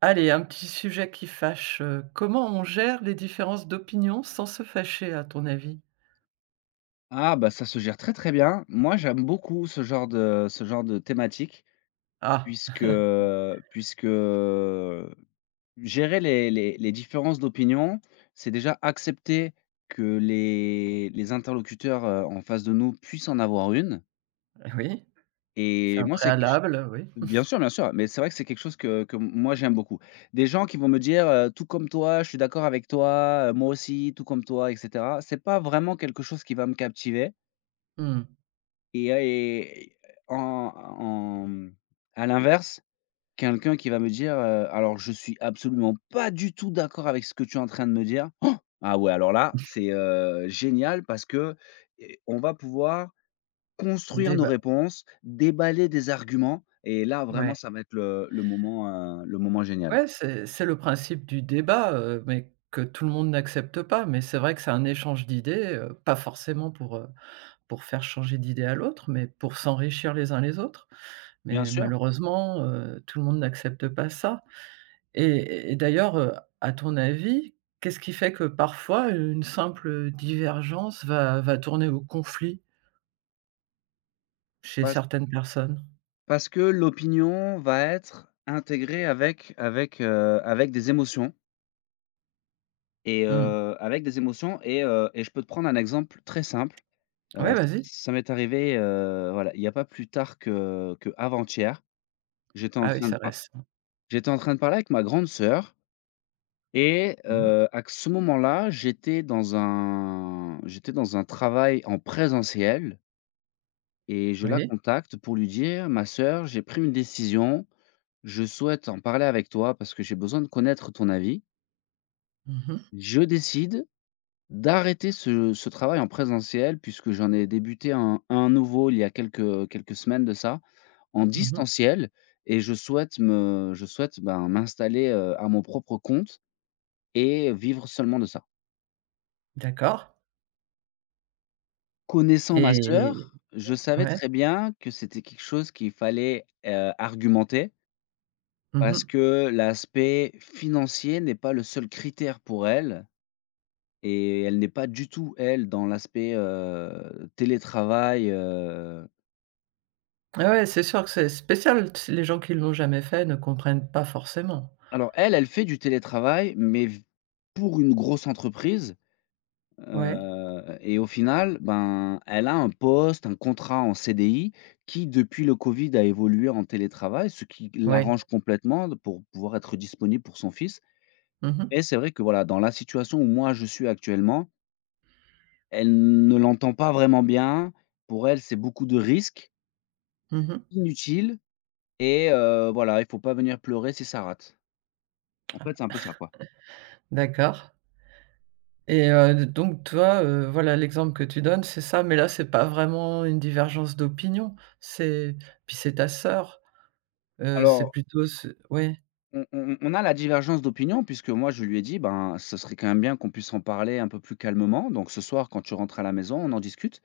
Allez, un petit sujet qui fâche. Comment on gère les différences d'opinion sans se fâcher, à ton avis? Ah bah, ça se gère très, très bien. Moi, j'aime beaucoup ce genre de thématique Ah, puisque puisque gérer les différences d'opinion, c'est déjà accepter que les interlocuteurs, en face de nous puissent en avoir une oui, c'est et un moi, c'est quelque ch préalable, oui. Bien sûr, mais c'est vrai que c'est quelque chose que moi, j'aime beaucoup. Des gens qui vont me dire, «Tout comme toi, je suis d'accord avec toi, moi aussi, tout comme toi», et cetera, c'est pas vraiment quelque chose qui va me captiver. Mmh. mmh. Et a et en en, mmh, À l'inverse, quelqu'un qui va me dire, «Alors je suis absolument pas du tout d'accord avec ce que tu es en train de me dire». Oh, Ah ouais, alors là, c'est, génial parce que et on va pouvoir construire nos Débat, réponses, déballer des arguments et là vraiment ouais. ça va être le moment, le moment génial. Ouais, c'est le principe du débat, mais que tout le monde n'accepte pas. Mais c'est vrai que c'est un échange d'idées, pas forcément pour faire changer d'idée à l'autre, mais pour s'enrichir les uns les autres. Bien Mais sûr, malheureusement, tout le monde n'accepte pas ça. Et d'ailleurs, à ton avis, qu'est-ce qui fait que parfois une simple, divergence va tourner au conflit chez parce certaines personnes? parce que l'opinion va être intégrée avec des émotions. Et Mmh. Avec des émotions et je peux te prendre un exemple très simple. Ouais, ça vas-y. ça m'est arrivé, voilà, il y a pas plus tard que avant hier J'étais en Ah oui, train de ça par reste J'étais en train de parler avec ma grande sœur et mmh, à ce moment-là, j'étais dans un travail en présentiel et je la oui. contacte pour lui dire: «Ma sœur, j'ai pris une décision. Je souhaite en parler avec toi parce que j'ai besoin de connaître ton avis. Mmh mh. Je décide d'arrêter ce travail en présentiel puisque j'en ai débuté un nouveau il y a quelques semaines de ça, en Mmh distanciel et je souhaite, ben, m'installer, à mon propre compte et vivre seulement de ça. D'accord Connaissant ma et sœur, je savais ouais. très bien que c'était quelque chose qu'il fallait, argumenter Mmh parce mh. que l'aspect financier n'est pas le seul critère pour elle et elle n'est pas du tout, elle, dans l'aspect, télétravail, Ouais, ouais, c'est sûr que c'est spécial. T les gens qui l'ont jamais fait ne comprennent pas forcément. Alors elle, elle fait du télétravail, mais v pour une grosse entreprise, Ouais, et au final, ben, elle a un poste, un contrat en CDI qui, depuis le covid, a évolué en télétravail, ce qui ouais. l'arrange complètement de pour pouvoir être disponible pour son fils. Mmh mh. Et c'est vrai que, voilà, dans la situation où moi je suis actuellement, elle ne l'entend pas vraiment bien. Pour elle, c'est beaucoup de risques Mmh inutiles et voilà, il faut pas venir pleurer si ça rate. En fait, c'est un peu ça, quoi. D'accord. Et donc toi, voilà l'exemple que tu donnes, c'est ça, mais là, c'est pas vraiment une divergence d'opinion, c'est puis c'est ta sœur, c'est Alors, plutôt ce oui. on a la divergence d'opinion puisque moi je lui ai dit: «Ben, ce serait quand même bien qu'on puisse en parler un peu plus calmement. Donc ce soir quand tu rentres à la maison, on en discute»,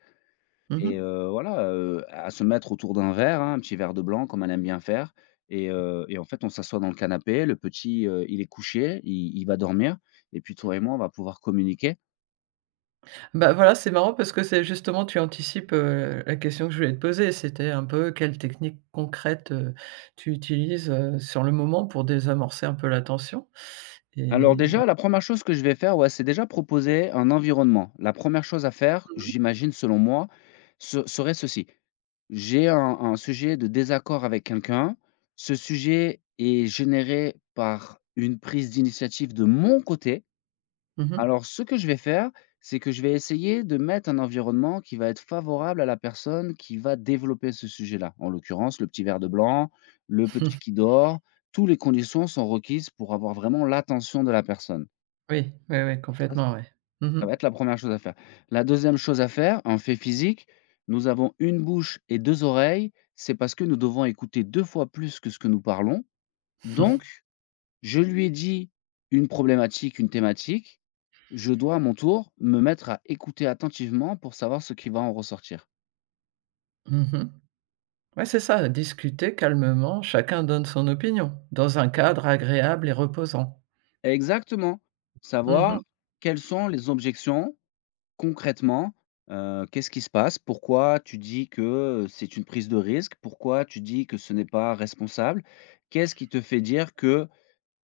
Mmh et voilà, à se mettre autour d'un verre, hein, un petit verre de blanc comme elle aime bien faire et en fait on s'assoit dans le canapé. Le petit, il est couché, il va dormir et puis toi et moi on va pouvoir communiquer. Bah, voilà, c'est marrant parce que c'est justement tu anticipes, la question que je voulais te poser, c'était un peu quelle technique concrète, tu utilises, sur le moment pour désamorcer un peu la tension Alors déjà et la première chose que je vais faire, ouais, c'est déjà proposer un environnement. La première chose à faire, mmh mh. j'imagine selon moi, ce serait ceci. J'ai un sujet de désaccord avec quelqu'un. Ce sujet est généré par une prise d'initiative de mon côté. Alors, ce que je vais faire, c'est que je vais essayer de mettre un environnement qui va être favorable à la personne qui va développer ce sujet-là. En l'occurrence, le petit verre de blanc, le petit qui dort, toutes les conditions sont requises pour avoir vraiment l'attention de la personne. Oui, oui, oui, Ça, complètement, oui. Mmh ça va être la première chose à faire. La deuxième chose à faire, en fait physique, nous avons une bouche et 2 oreilles, c'est parce que nous devons écouter 2 fois plus que ce que nous parlons. Donc, je lui ai dit une problématique, une thématique, je dois à mon tour me mettre à écouter attentivement pour savoir ce qui va en ressortir. Ouais, c'est ça, discuter calmement, chacun donne son opinion, dans un cadre agréable et reposant. Exactement, Mmh savoir mh. quelles sont les objections. Concrètement, qu'est-ce qui se passe? Pourquoi tu dis que c'est une prise de risque? Pourquoi tu dis que ce n'est pas responsable? Qu'est-ce qui te fait dire que,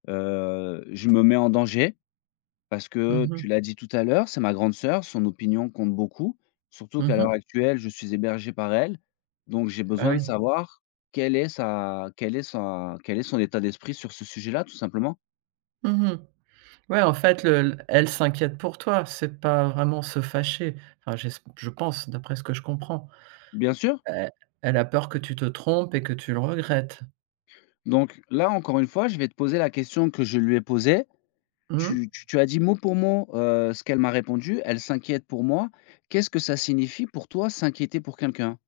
je me mets en danger? Parce que Mmh tu l'as dit tout à l'heure, c'est ma grande sœur, son opinion compte beaucoup, surtout qu'à l'heure Mmh actuelle, je suis hébergé par elle, donc j'ai Ah besoin de oui. savoir quel est son état d'esprit sur ce sujet-là, tout simplement. Mmh Ouais, en fait, le l elle s'inquiète pour toi, c'est pas vraiment se fâcher. Enfin, j'esp je pense, d'après ce que je comprends. Bien sûr, Elle elle a peur que tu te trompes et que tu le regrettes. donc là, encore une fois, je vais te poser la question que je lui ai posée. Mmh. Tu as dit mot pour mot, ce qu'elle m'a répondu. Elle s'inquiète pour moi. Qu'est-ce que ça signifie pour toi s'inquiéter pour quelqu'un?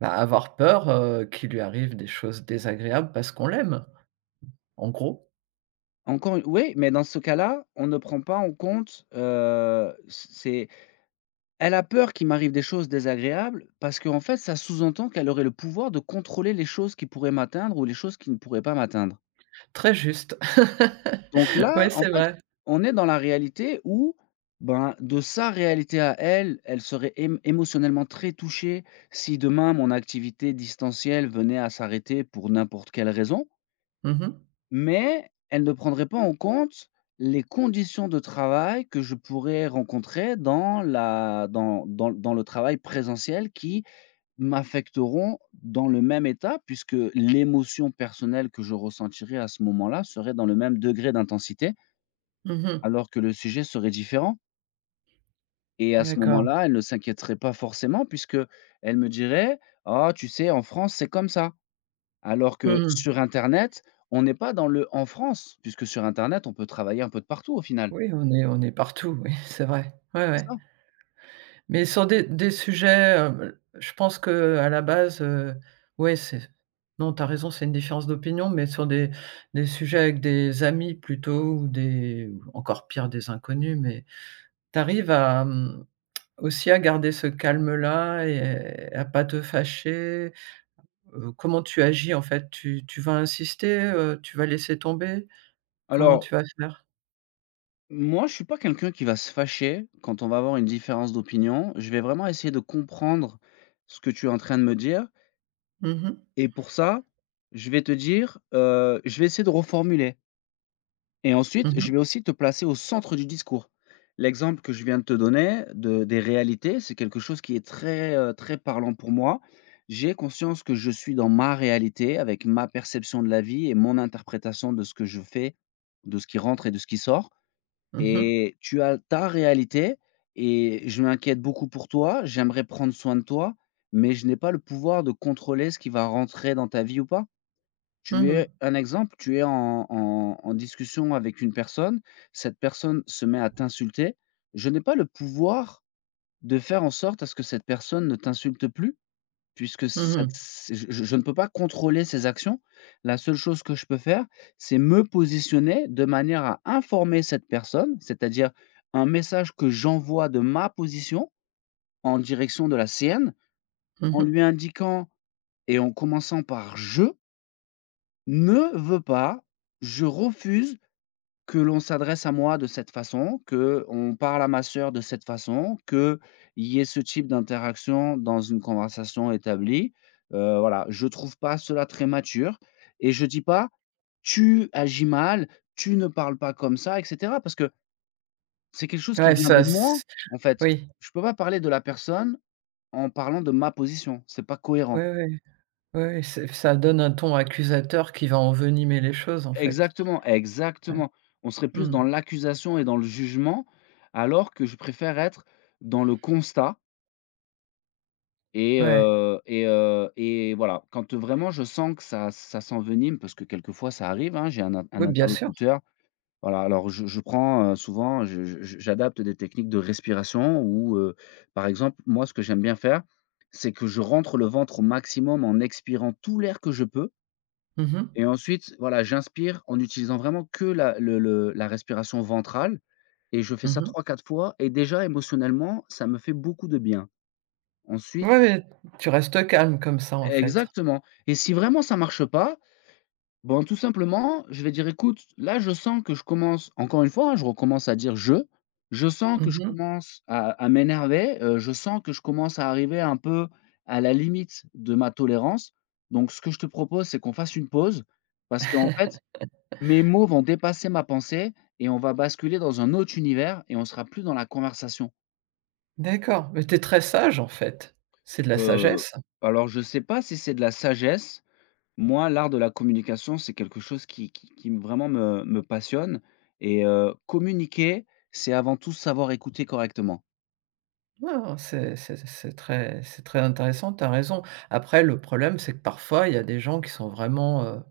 Bah, avoir peur, qu'il lui arrive des choses désagréables parce qu'on l'aime, en gros. Encore une Oui, mais dans ce cas-là, on ne prend pas en compte, c'est elle a peur qu'il m'arrive des choses désagréables parce qu'en fait, ça sous-entend qu'elle aurait le pouvoir de contrôler les choses qui pourraient m'atteindre ou les choses qui ne pourraient pas m'atteindre. Très juste. Donc là, Ouais, en c'est fait, vrai. on est dans la réalité où, ben, de sa réalité à elle, elle serait ém émotionnellement très touchée si demain mon activité distancielle venait à s'arrêter pour n'importe quelle raison, Mmh mh. mais elle ne prendrait pas en compte les conditions de travail que je pourrais rencontrer dans la dans dans dans le travail présentiel qui m'affecteront dans le même état puisque l'émotion personnelle que je ressentirais à ce moment-là serait dans le même degré d'intensité. Mmh Alors que le sujet serait différent et à ce D'accord. moment-là, elle ne s'inquiéterait pas forcément puisque elle me dirait: «Ah, tu sais, en France, c'est comme ça». Alors que Mmh sur internet, on n'est pas dans le «en France», puisque sur internet, on peut travailler un peu de partout au final, Oui, on est partout, oui, c'est vrai. Ouais, c'est ouais. ça? Mais sur des sujets, je pense que à la base, ouais, c'est non, tu as raison, c'est une différence d'opinion, mais sur des sujets avec des amis plutôt ou des ou encore pire, des inconnus, mais tu arrives à, mmh, aussi à garder ce calme-là et à pas te fâcher? Comment tu agis, en fait? Tu vas insister, tu vas laisser tomber? Comment Alors, tu vas faire? moi, je suis pas quelqu'un qui va se fâcher quand on va avoir une différence d'opinion. Je vais vraiment essayer de comprendre ce que tu es en train de me dire Mmh mh. et pour ça, je vais te dire, je vais essayer de reformuler. Et Mmh ensuite, je vais mh. aussi te placer au centre du discours. L'exemple que je viens de te donner de des réalités, c'est quelque chose qui est très, très parlant pour moi. J'ai conscience que je suis dans ma réalité avec ma perception de la vie et mon interprétation de ce que je fais, de ce qui rentre et de ce qui sort Mmh et tu as ta réalité et je m'inquiète beaucoup pour toi, j'aimerais prendre soin de toi, mais je n'ai pas le pouvoir de contrôler ce qui va rentrer dans ta vie ou pas. Tu Mmh es un exemple, tu es en discussion avec une personne, cette personne se met à t'insulter. Je n'ai pas le pouvoir de faire en sorte à ce que cette personne ne t'insulte plus, puisque ça Mmh c'est je ne peux pas contrôler ses actions. La seule chose que je peux faire, c'est me positionner de manière à informer cette personne, c'est-à-dire un message que j'envoie de ma position en direction de la sienne, Mmh en mh. lui indiquant et en commençant par «je». Ne veut pas, je refuse que l'on s'adresse à moi de cette façon, que on parle à ma sœur de cette façon, qu'il y ait ce type d'interaction dans une conversation établie. Voilà, je trouve pas cela très mature et je dis pas: «Tu agis mal, tu ne parles pas comme ça», et cetera, parce que c'est quelque chose qui Ouais, vient ça de moi, s en fait. oui, Je peux pas parler de la personne en parlant de ma position, c'est pas cohérent. oui, oui, oui, oui, c'est ça donne un ton accusateur qui va envenimer les choses, en fait. Exactement, Ouais. exactement. On serait plus Mmh. dans l'accusation et dans le jugement, alors que je préfère être dans le constat et Ouais. heu et heu et voilà. Quand vraiment je sens que ça s'envenime, parce que quelquefois ça arrive, hein, j'ai un in un Oui, bien sûr. interlocuteur, voilà, alors je prends, souvent je j'adapte des techniques de respiration ou par exemple, moi, ce que j'aime bien faire, c'est que je rentre le ventre au maximum en expirant tout l'air que je peux Mmh mh. et ensuite, voilà, j'inspire en utilisant vraiment que la le la respiration ventrale et je fais Mmh ça mh. 3 4 fois et déjà émotionnellement, ça me fait beaucoup de bien. Ensuite, Ouais, ouais, tu restes calme comme ça, en fait. exactement, et si vraiment ça marche pas, bon, tout simplement, je vais dire: «Écoute, là, je sens que je commence», encore une fois, hein, je recommence à dire: «Je». «Je sens que Mmh je mh. commence à m'énerver, je sens que je commence à arriver un peu à la limite de ma tolérance. Donc ce que je te propose, c'est qu'on fasse une pause parce qu'en fait» mes mots vont dépasser ma pensée et on va basculer dans un autre univers et on sera plus dans la conversation. D'accord, mais tu es très sage, en fait. C'est de la Heu, sagesse. alors je sais pas si c'est de la sagesse. Moi, l'art de la communication, c'est quelque chose qui vraiment me passionne et communiquer, c'est avant tout savoir écouter correctement. Ouais, ouais, c'est très c'est très intéressant, tu as raison. Après le problème, c'est que parfois, il y a des gens qui sont vraiment,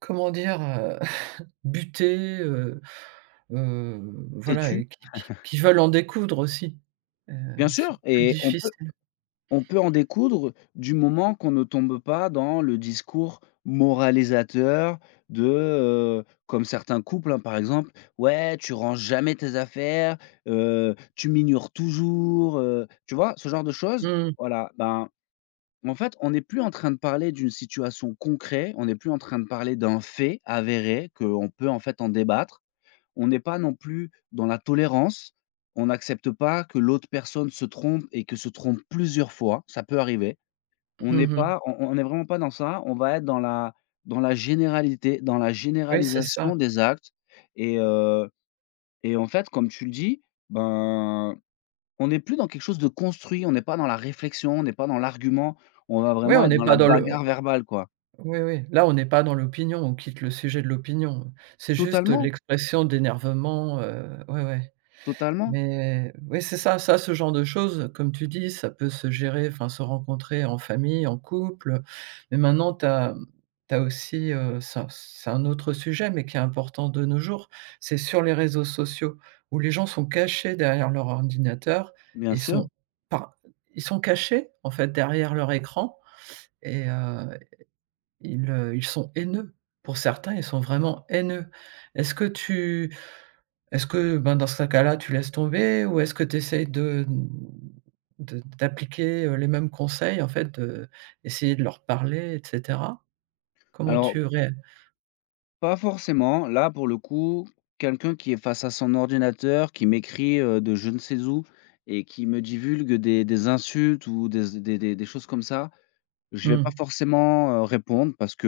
comment dire? Butés, Heu, T'es voilà tu et qui qui veulent en découdre aussi. Heu, Bien c'est sûr plus et difficile. on peut en découdre du moment qu'on ne tombe pas dans le discours moralisateur comme certains couples, hein, par exemple: «Ouais, tu ranges jamais tes affaires, tu m'ignores toujours», tu vois? Ce genre de choses. Mmh. Voilà, ben, en fait, on n'est plus en train de parler d'une situation concrète, on n'est plus en train de parler d'un fait avéré qu'on peut, en fait, en débattre. On n'est pas non plus dans la tolérance. On n'accepte pas que l'autre personne se trompe et que se trompe plusieurs fois, ça peut arriver. On Mmh n'est mh. pas on on est vraiment pas dans ça, on va être dans la généralité, dans la Oui, c'est ça. généralisation des actes et heu et en fait, comme tu le dis, ben, on n'est plus dans quelque chose de construit, on n'est pas dans la réflexion, on n'est pas dans l'argument, on va Ouais, vraiment on être n'est dans pas la dans le bagarre verbale, quoi. oui, oui, là, on n'est pas dans l'opinion, on quitte le sujet de l'opinion. C'est juste Totalement, l'expression d'énervement, ouais, ouais. totalement, Mais oui, c'est ça, ça, ce genre de choses, comme tu dis, ça peut se gérer, enfin, se rencontrer en famille, en couple. Mais maintenant, tu as aussi, ça c'est un autre sujet, mais qui est important de nos jours, c'est sur les réseaux sociaux où les gens sont cachés derrière leur ordinateur bien et sûr. sont par ils sont cachés, en fait, derrière leur écran et ils, ils sont haineux. Pour certains, ils sont vraiment haineux. Est-ce que tu est-ce que, ben, dans ce cas-là, tu laisses tomber ou est-ce que tu essaies de d'appliquer, les mêmes conseils, en fait, de essayer de leur parler et cetera? Comment Alors tu ré pas forcément. Là, pour le coup, quelqu'un qui est face à son ordinateur, qui m'écrit, de je ne sais où et qui me divulgue des insultes ou des choses comme ça, je vais mmh, pas forcément, répondre parce que,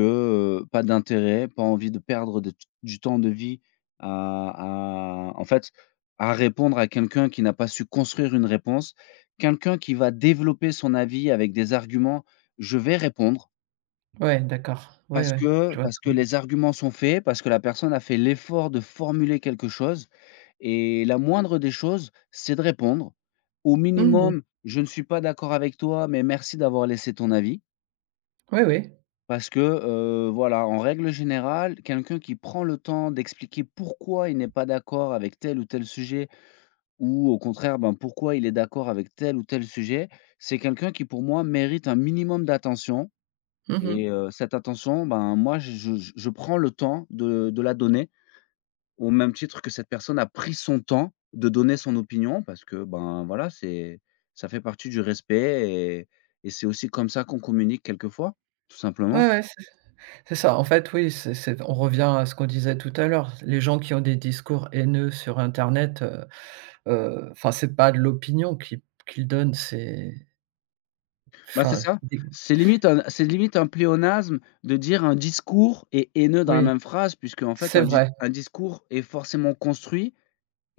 pas d'intérêt, pas envie de perdre de du temps de vie à en fait, à répondre à quelqu'un qui n'a pas su construire une réponse. Quelqu'un qui va développer son avis avec des arguments, je vais répondre. ouais, d'accord. Ouais, Parce ouais, que je vois parce très que bien. les arguments sont faits, parce que la personne a fait l'effort de formuler quelque chose et la moindre des choses, c'est de répondre. Au Mmh minimum: «Je ne suis pas d'accord avec toi, mais merci d'avoir laissé ton avis». Oui, oui. Parce que, voilà, en règle générale, quelqu'un qui prend le temps d'expliquer pourquoi il n'est pas d'accord avec tel ou tel sujet ou au contraire, ben, pourquoi il est d'accord avec tel ou tel sujet, c'est quelqu'un qui pour moi mérite un minimum d'attention. Et Mmh cette attention, ben, moi, je prends le temps de la donner, au même titre que cette personne a pris son temps de donner son opinion parce que, ben, voilà, c'est ça fait partie du respect et c'est aussi comme ça qu'on communique quelquefois, tout simplement. Ouais, ouais, c'est ça. En fait, oui, c'est on revient à ce qu'on disait tout à l'heure. Les gens qui ont des discours haineux sur internet, enfin, c'est pas de l'opinion qu'ils donnent, c'est Ben c'est enfin, ça, des c'est limite un pléonasme de dire un discours et haineux dans la oui, même phrase puisque en fait c'est vrai. un discours est forcément construit.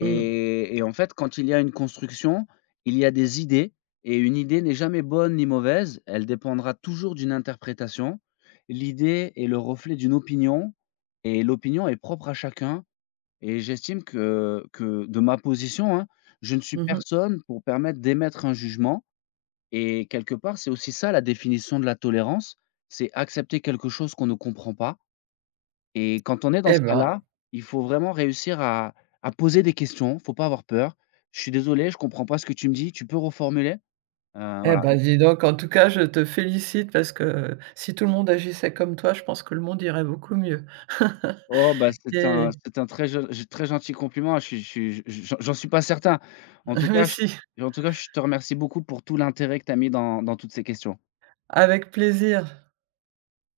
Mmh. Et en fait, quand il y a une construction, il y a des idées et une idée n'est jamais bonne ni mauvaise, elle dépendra toujours d'une interprétation. L'idée est le reflet d'une opinion et l'opinion est propre à chacun et j'estime que de ma position, hein, je ne suis Mmh personne pour permettre d'émettre un jugement et quelque part, c'est aussi ça la définition de la tolérance, c'est accepter quelque chose qu'on ne comprend pas et quand on est dans Eh ce ben cas-là, il faut vraiment réussir à poser des questions, faut pas avoir peur. «Je suis désolé, je comprends pas ce que tu me dis, tu peux reformuler?» Voilà. D dis donc, en tout cas, je te félicite parce que si tout le monde agissait comme toi, je pense que le monde irait beaucoup mieux. «Oh bah, Et c'est un très gentil compliment, hein, je suis je suis je j'en j'en suis pas certain. En tout mais cas, je si, en tout cas, je te remercie beaucoup pour tout l'intérêt que tu as mis dans toutes ces questions». avec plaisir.